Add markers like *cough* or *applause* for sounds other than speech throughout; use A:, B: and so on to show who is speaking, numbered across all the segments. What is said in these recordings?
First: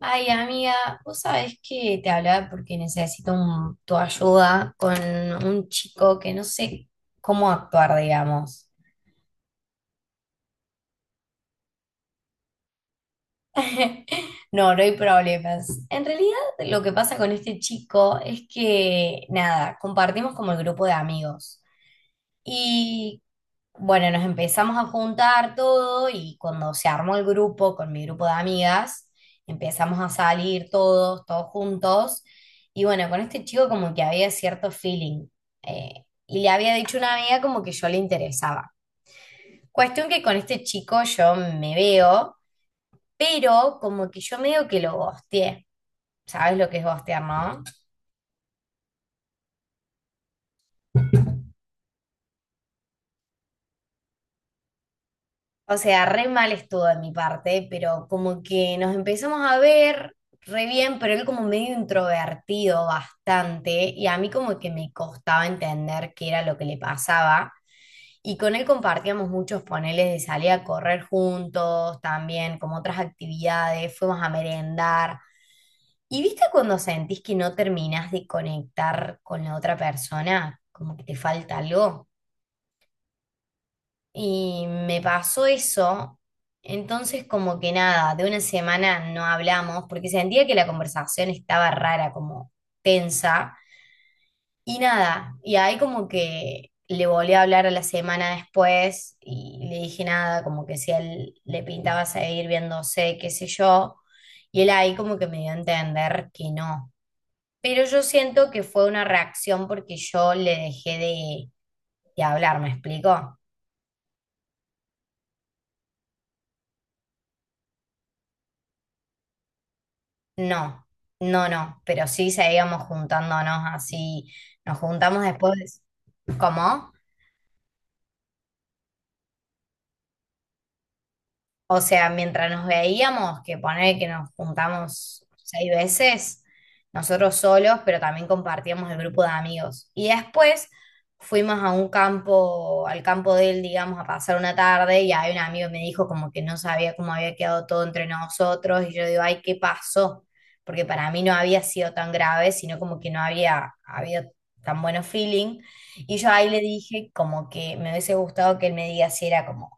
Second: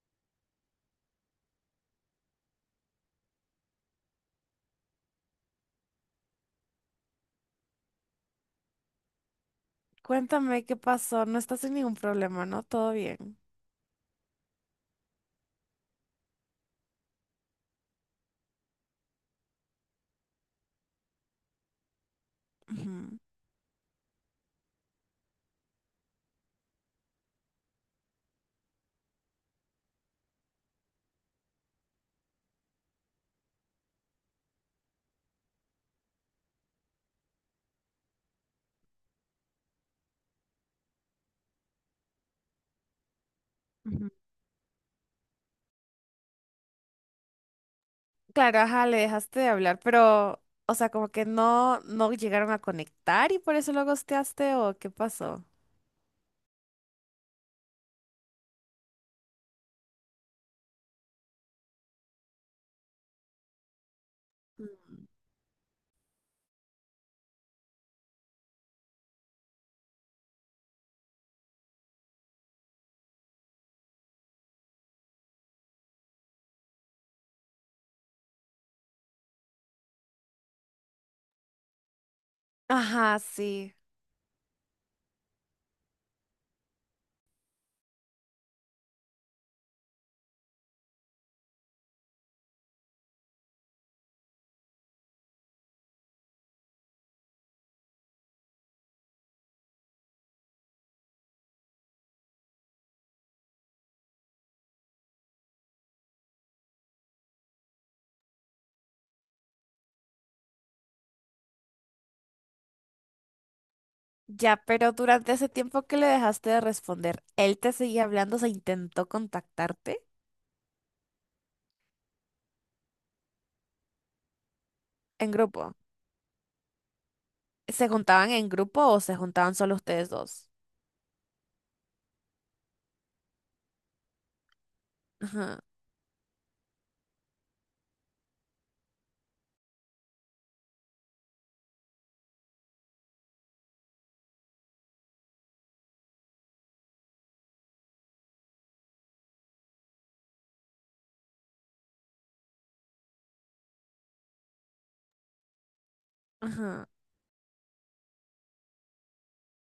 A: Ay, amiga, vos sabés que te hablaba porque necesito tu ayuda con un chico que no sé cómo actuar, digamos.
B: Cuéntame qué pasó. No estás en ningún problema, ¿no? Todo bien.
A: *laughs* No, no hay problemas. En realidad, lo que pasa con este chico es que, nada, compartimos como el grupo de amigos.
B: Ujú,
A: Y bueno, nos empezamos a juntar todo y cuando se armó el grupo con mi grupo de amigas, empezamos a salir todos, todos juntos. Y bueno, con este chico como que había cierto feeling. eh, y le había dicho a una amiga como que yo le interesaba. Cuestión que con este chico yo me veo, pero
B: ujú.
A: como que yo medio que lo gosteé. ¿Sabes lo que es gostear, no?
B: Claro, ajá, le dejaste de hablar, pero, o sea, como que no, no llegaron a conectar y por eso lo ghosteaste o qué pasó.
A: O sea, re mal estuvo de mi parte, pero como que nos empezamos a ver re bien, pero él como medio introvertido bastante, y a mí como que me
B: Mm.
A: costaba entender qué era lo que le pasaba. Y con él compartíamos muchos paneles de salir a correr juntos, también como otras actividades, fuimos a merendar. ¿Y viste cuando sentís que no terminás de conectar con la otra persona? Como que te falta algo.
B: Ajá, sí.
A: Y me pasó eso, entonces como que nada, de una semana no hablamos, porque sentía que la conversación estaba rara, como tensa, y nada, y ahí como que le volví a hablar a la semana después, y le dije nada, como que si a él le pintaba seguir viéndose, qué sé yo, y él ahí como que me dio a entender que no. Pero yo siento que fue una reacción porque yo le dejé de hablar, ¿me explico?
B: Ya, pero durante ese tiempo que le dejaste de responder, ¿él te seguía hablando? ¿Se intentó contactarte
A: No, no, no, pero sí seguíamos juntándonos así, nos juntamos
B: en grupo?
A: después, ¿cómo?
B: ¿Se juntaban en grupo o se juntaban solo ustedes dos?
A: O sea, mientras nos veíamos, que poner que nos juntamos
B: Ajá,
A: 6 veces, nosotros solos, pero también compartíamos el grupo de amigos. Y después fuimos a un campo, al campo de él, digamos, a pasar una tarde y ahí un amigo me dijo como que no sabía cómo había quedado todo entre nosotros y yo digo, ay, ¿qué pasó? Porque para mí no había sido tan grave, sino como que no había habido tan bueno feeling. Y yo ahí le
B: ajá.
A: dije como que me hubiese gustado que él me diga si era como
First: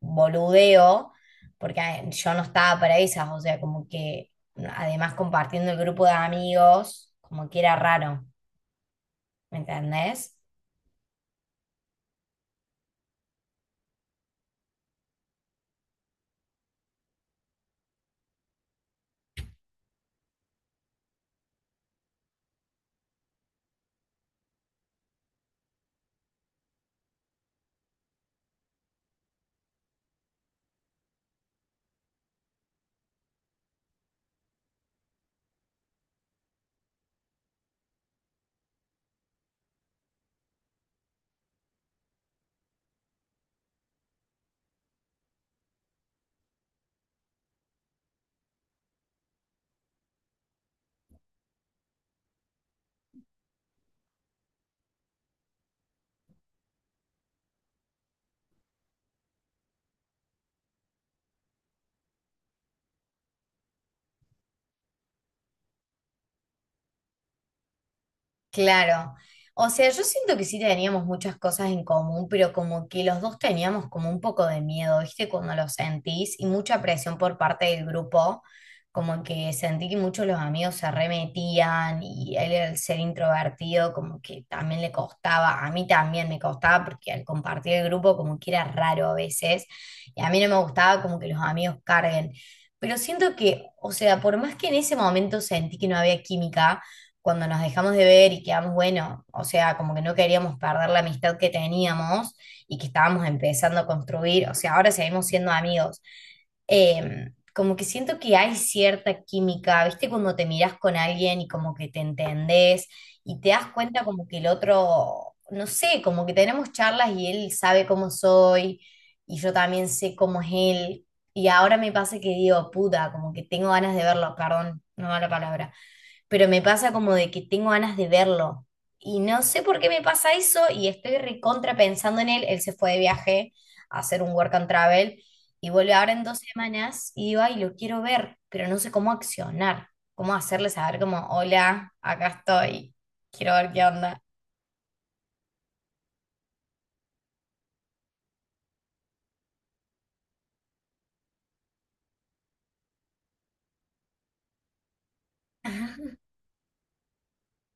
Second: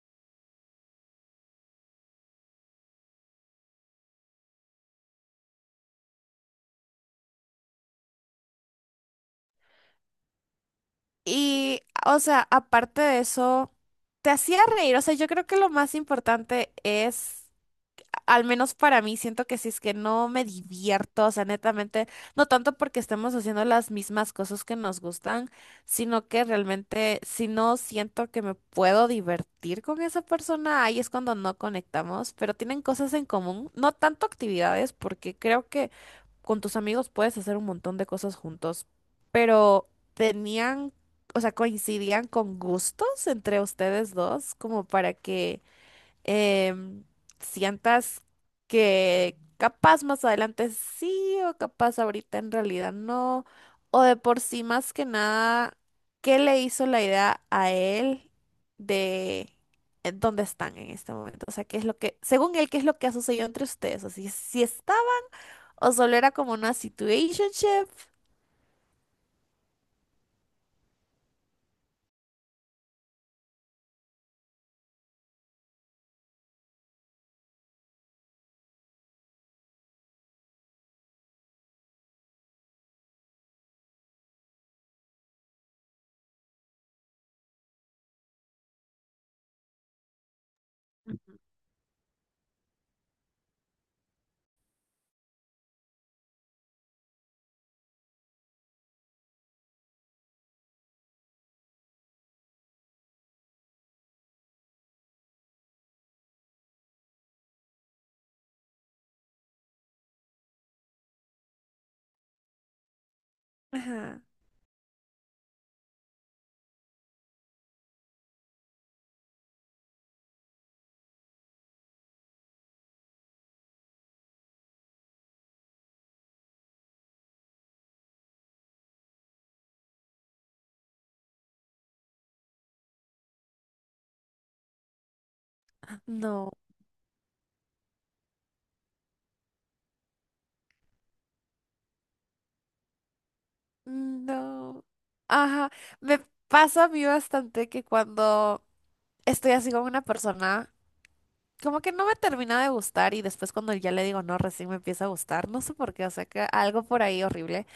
A: boludeo, porque yo no estaba para esas, o sea, como que además compartiendo el grupo de amigos, como que era raro, ¿me entendés?
B: Y, o sea, aparte de eso, te hacía reír. O sea, yo creo que lo más importante es, al menos para mí, siento que si es que no me divierto, o sea, netamente, no tanto porque estemos haciendo las mismas cosas que nos gustan, sino que realmente si no siento que me puedo divertir con esa persona, ahí es cuando no conectamos, pero tienen cosas en común, no tanto actividades, porque creo que con tus amigos puedes hacer un montón de cosas juntos, pero tenían, o sea, coincidían con gustos entre ustedes dos, como para que em, sientas que capaz más adelante sí o capaz ahorita en realidad no, o de por sí más que nada, ¿qué le hizo la idea a él de... en ¿Dónde están en este momento? O sea, ¿qué es lo que, según él, qué es lo que ha sucedido entre ustedes? Así, si está o solo era como una situationship.
A: Claro. O sea, yo siento que sí teníamos muchas cosas en común, pero como que los dos teníamos como un poco de miedo, ¿viste? Cuando lo sentís y mucha presión por parte del grupo, como que sentí que muchos de los amigos se remetían y él al ser introvertido como que también le costaba, a mí también me costaba porque al compartir el grupo como que era raro a veces y a mí no me gustaba como que los amigos carguen. Pero siento que, o sea, por más que en ese momento sentí que no había química, cuando nos dejamos de ver y quedamos, bueno, o sea, como que no queríamos perder la amistad que teníamos y que estábamos empezando a construir, o sea, ahora seguimos siendo amigos. Como que siento que hay cierta química, ¿viste? Cuando te miras con alguien y como que te entendés y te das cuenta
B: Ajá.
A: como que el otro, no sé, como que tenemos charlas y él sabe cómo soy y yo también sé cómo es él. Y ahora me pasa que digo, puta, como que tengo ganas de verlo, perdón, no va la palabra pero me pasa como de que tengo ganas de verlo. Y no sé por qué me pasa eso y estoy recontra pensando en él. Él se fue de viaje a hacer un work and travel y vuelve ahora en dos
B: No,
A: semanas y digo, ay, lo quiero ver, pero no sé cómo accionar, cómo hacerle saber como, hola, acá estoy, quiero ver qué onda.
B: no. Ajá. Me pasa a mí bastante que cuando estoy así con una persona, como que no me termina de gustar y después cuando ya le digo no, recién me empieza a gustar. No sé por qué, o sea que algo por ahí horrible.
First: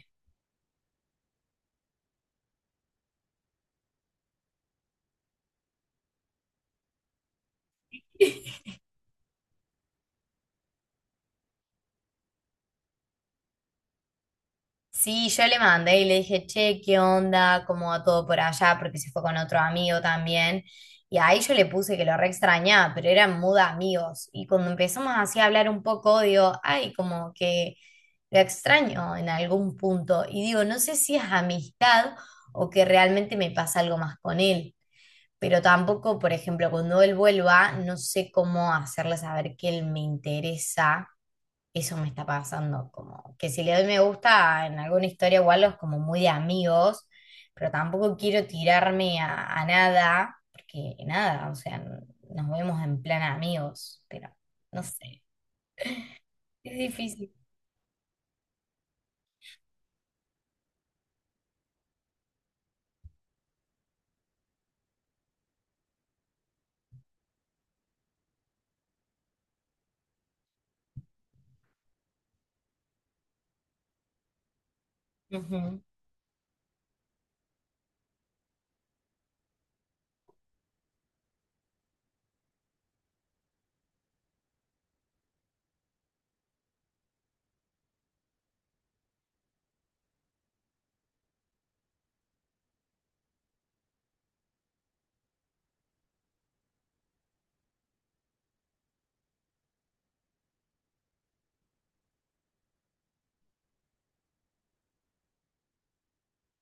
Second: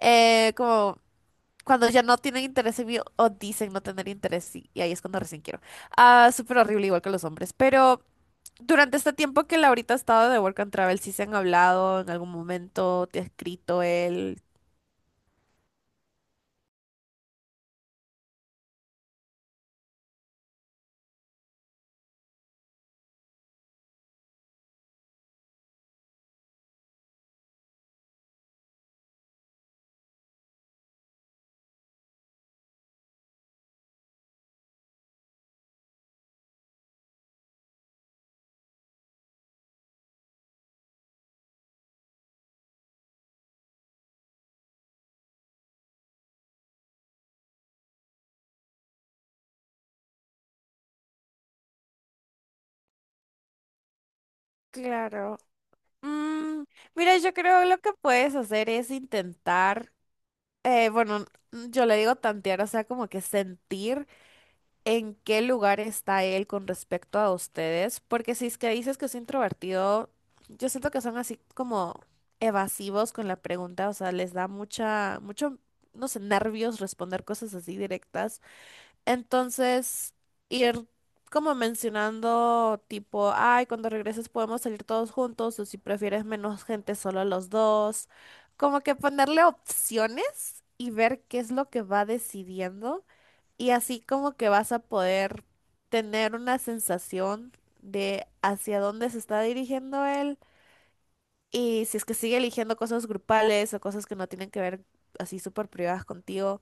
B: Como cuando ya no tienen interés en mí o dicen no tener interés y ahí es cuando recién quiero. Ah, súper horrible igual que los hombres. Pero durante este tiempo que Laurita ha estado de Work and Travel, ¿sí se han hablado en algún momento? ¿Te ha escrito él?
A: Sí, yo le mandé y le dije, che, ¿qué onda? ¿Cómo va todo por allá? Porque se fue con otro amigo también. Y ahí yo le puse que lo re extrañaba, pero eran mood amigos. Y cuando empezamos así a hablar un poco, digo, ay, como que lo extraño en algún punto. Y digo, no sé si es amistad o que realmente me pasa algo más con él. Pero tampoco, por ejemplo, cuando él vuelva, no sé cómo hacerle saber que él me interesa eso me está pasando, como que si le doy me gusta en alguna historia igual es como muy de amigos, pero tampoco quiero tirarme a nada, porque nada, o sea, nos vemos en plan amigos, pero no sé,
B: Claro. Mm,
A: es
B: mira,
A: difícil.
B: yo creo lo que puedes hacer es intentar, bueno, mm, yo le digo tantear, o sea, como que sentir en qué lugar está él con respecto a ustedes, porque si es que dices que es introvertido, yo siento que son así como evasivos con la pregunta, o sea, les da mucha, mucho,
A: Ujú.
B: no sé, nervios responder cosas así directas. Entonces, ir como mencionando tipo, ay, cuando regreses podemos salir todos juntos o si prefieres menos gente, solo los dos. Como que ponerle opciones y ver qué es lo que va decidiendo y así como que vas a poder tener una sensación de hacia dónde se está dirigiendo él y si es que sigue eligiendo cosas grupales o cosas que no tienen que ver así súper privadas contigo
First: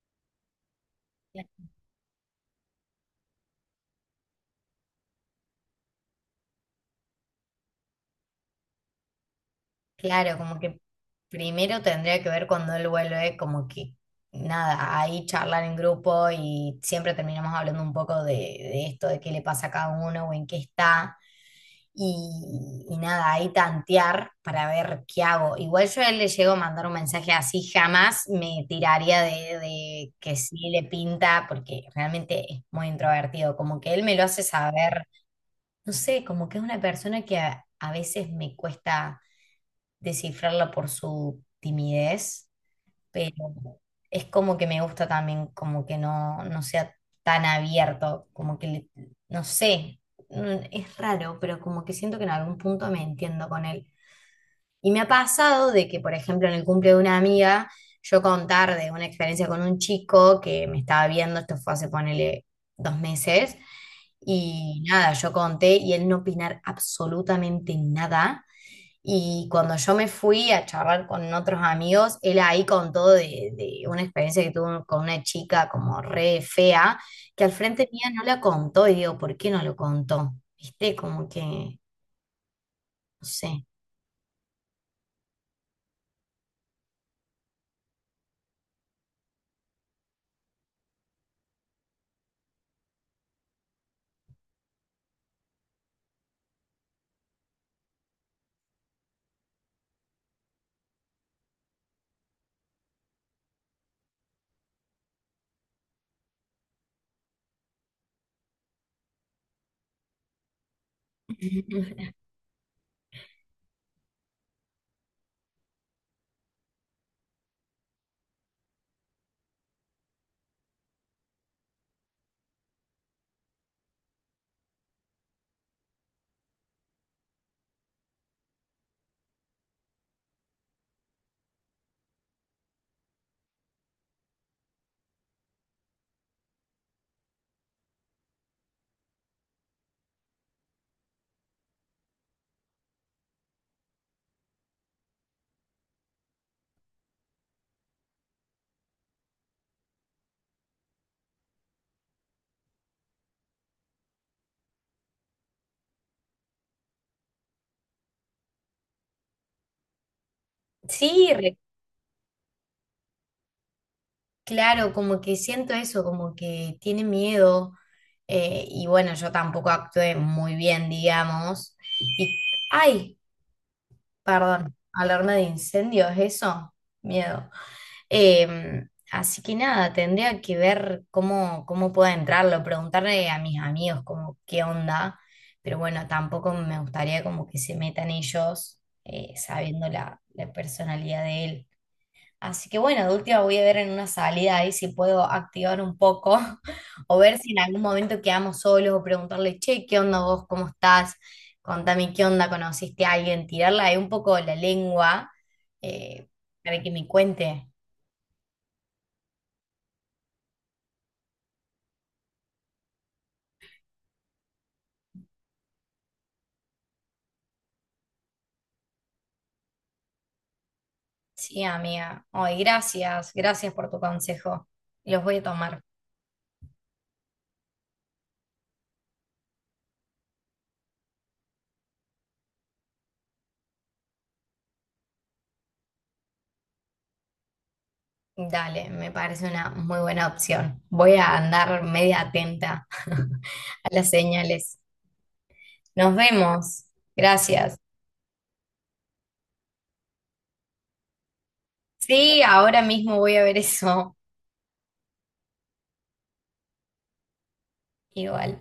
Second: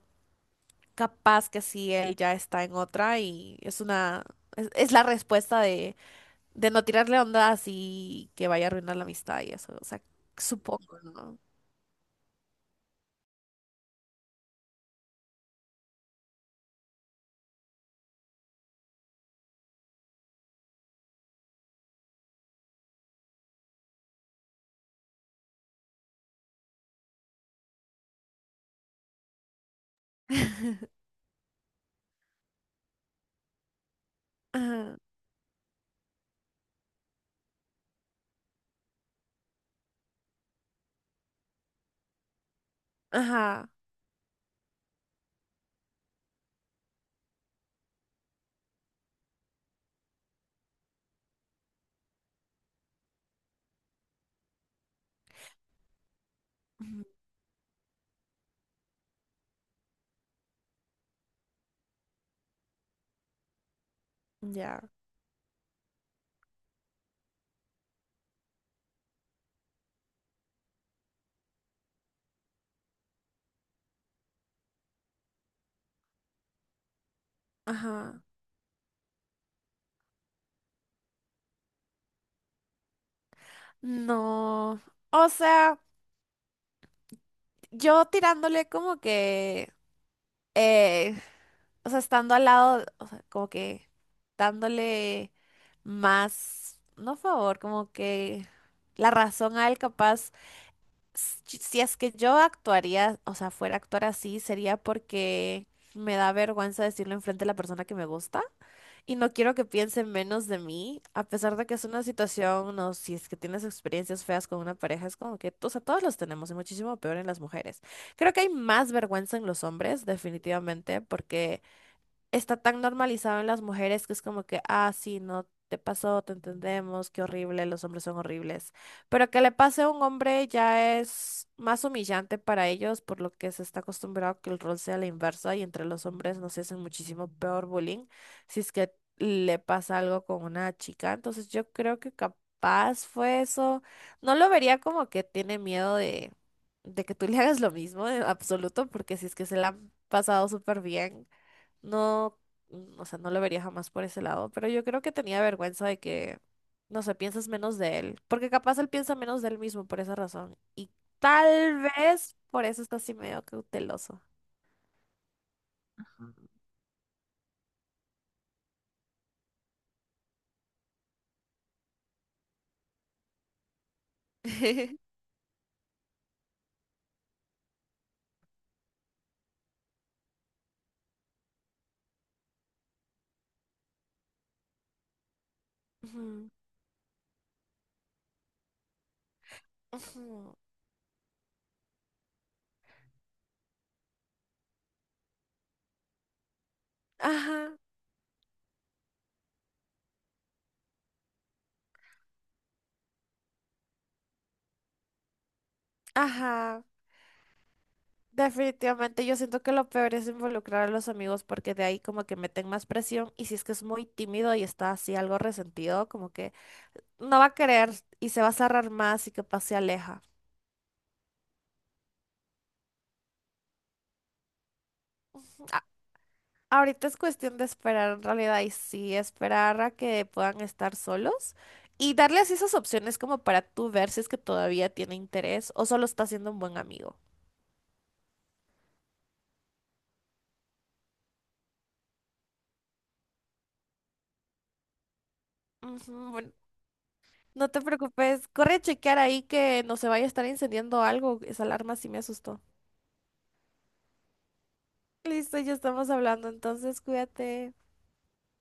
B: capaz que sí, él ya está en otra y es una, es la respuesta de no tirarle onda así que vaya a arruinar la amistad y eso, o sea,
A: Claro, como que
B: supongo, ¿no?
A: primero tendría que ver cuando él vuelve, como que nada, ahí charlar en grupo y siempre terminamos hablando un poco de esto, de qué le pasa a cada uno o en qué está. Y nada, ahí tantear para ver qué hago. Igual yo a él le llego a mandar un mensaje así, jamás me tiraría de que sí
B: *laughs*
A: le pinta, porque realmente es muy introvertido, como que él me lo hace
B: Ajá,
A: saber, no sé, como que es una persona que a veces me cuesta descifrarla por su timidez, pero
B: ajá,
A: es como que me gusta también como que no, no sea tan abierto, como que, no sé, es raro, pero como que siento que en algún punto me entiendo con él. Y me ha pasado de que, por ejemplo, en el cumple de
B: ujú,
A: una amiga, yo contar de una experiencia con un chico que me estaba viendo, esto fue hace, ponele, 2 meses,
B: ya,
A: y nada, yo conté y él no opinar absolutamente nada. Y cuando yo me fui a charlar con otros amigos, él ahí contó de una experiencia que tuvo con una chica como re fea, que al frente mía no
B: ajá,
A: la contó. Y digo, ¿por qué no lo contó? ¿Viste? Como que, no sé.
B: no, o sea, yo tirándole como que, eh, o sea, estando al lado, o sea, como que dándole más, no favor, como que la razón a él capaz. Si es que yo actuaría, o sea, fuera a actuar así, sería porque me da vergüenza decirlo enfrente de la persona que me gusta y no quiero que piense menos de mí, a pesar de que es una situación, no, si es que tienes experiencias feas con una pareja, es como que, o sea, todos los tenemos y muchísimo peor en las mujeres. Creo que hay más vergüenza en los hombres, definitivamente, porque está tan normalizado en las mujeres que es como que, ah, sí, no te pasó, te entendemos, qué horrible, los hombres son horribles. Pero que le pase a un hombre ya es más humillante para ellos, por lo que se está acostumbrado que el rol sea la inversa y entre los hombres nos hacen muchísimo peor bullying si es que le pasa algo con una chica. Entonces yo creo que capaz fue eso. No lo vería como que tiene miedo de que tú le hagas lo mismo, en absoluto, porque si es que se la han pasado súper bien. No, mm, o sea, no lo vería jamás por ese lado, pero yo creo que tenía vergüenza de que, no sé, piensas menos de él, porque capaz él piensa menos de él mismo por esa razón, y
A: Sí,
B: tal vez por eso está así medio cauteloso.
A: claro, como que siento eso, como que tiene miedo y bueno, yo tampoco actué muy bien, digamos. Y, ay, perdón,
B: *laughs*
A: alarma de incendios, eso, miedo. Eh, Así que nada, tendría que ver cómo, cómo puedo entrarlo, preguntarle a mis amigos como qué onda, pero bueno,
B: Ujú,
A: tampoco me gustaría como que se metan ellos sabiendo la
B: ujú.
A: personalidad de él. Así que bueno, de última voy a ver en una salida ahí si puedo activar un poco *laughs* o ver si en
B: Ajá,
A: algún momento quedamos solos o preguntarle, che, ¿qué onda vos? ¿Cómo estás? Contame qué onda, ¿conociste a alguien? Tirarla ahí un poco la lengua eh, para
B: ajá.
A: que me cuente.
B: Definitivamente yo siento que lo peor es involucrar a los amigos porque de ahí como que meten más presión y si es que es muy tímido y está así algo resentido, como que no va a querer y se va a cerrar más y capaz se aleja.
A: Sí, amiga. Ay, gracias, gracias por tu consejo. Los voy a tomar.
B: Ahorita es cuestión de esperar en realidad y sí, esperar a que puedan estar solos y darles esas opciones como para tú ver si es que todavía tiene interés o solo está siendo un buen amigo.
A: Dale, me parece una muy buena opción. Voy a andar media atenta *laughs* a las señales. Nos
B: Ujú, bueno,
A: vemos.
B: no
A: Gracias.
B: te preocupes, corre a chequear ahí que no se vaya a estar incendiando algo, esa alarma sí me
A: Sí,
B: asustó.
A: ahora mismo voy a ver eso.
B: Listo, ya estamos hablando, entonces cuídate.
A: Igual.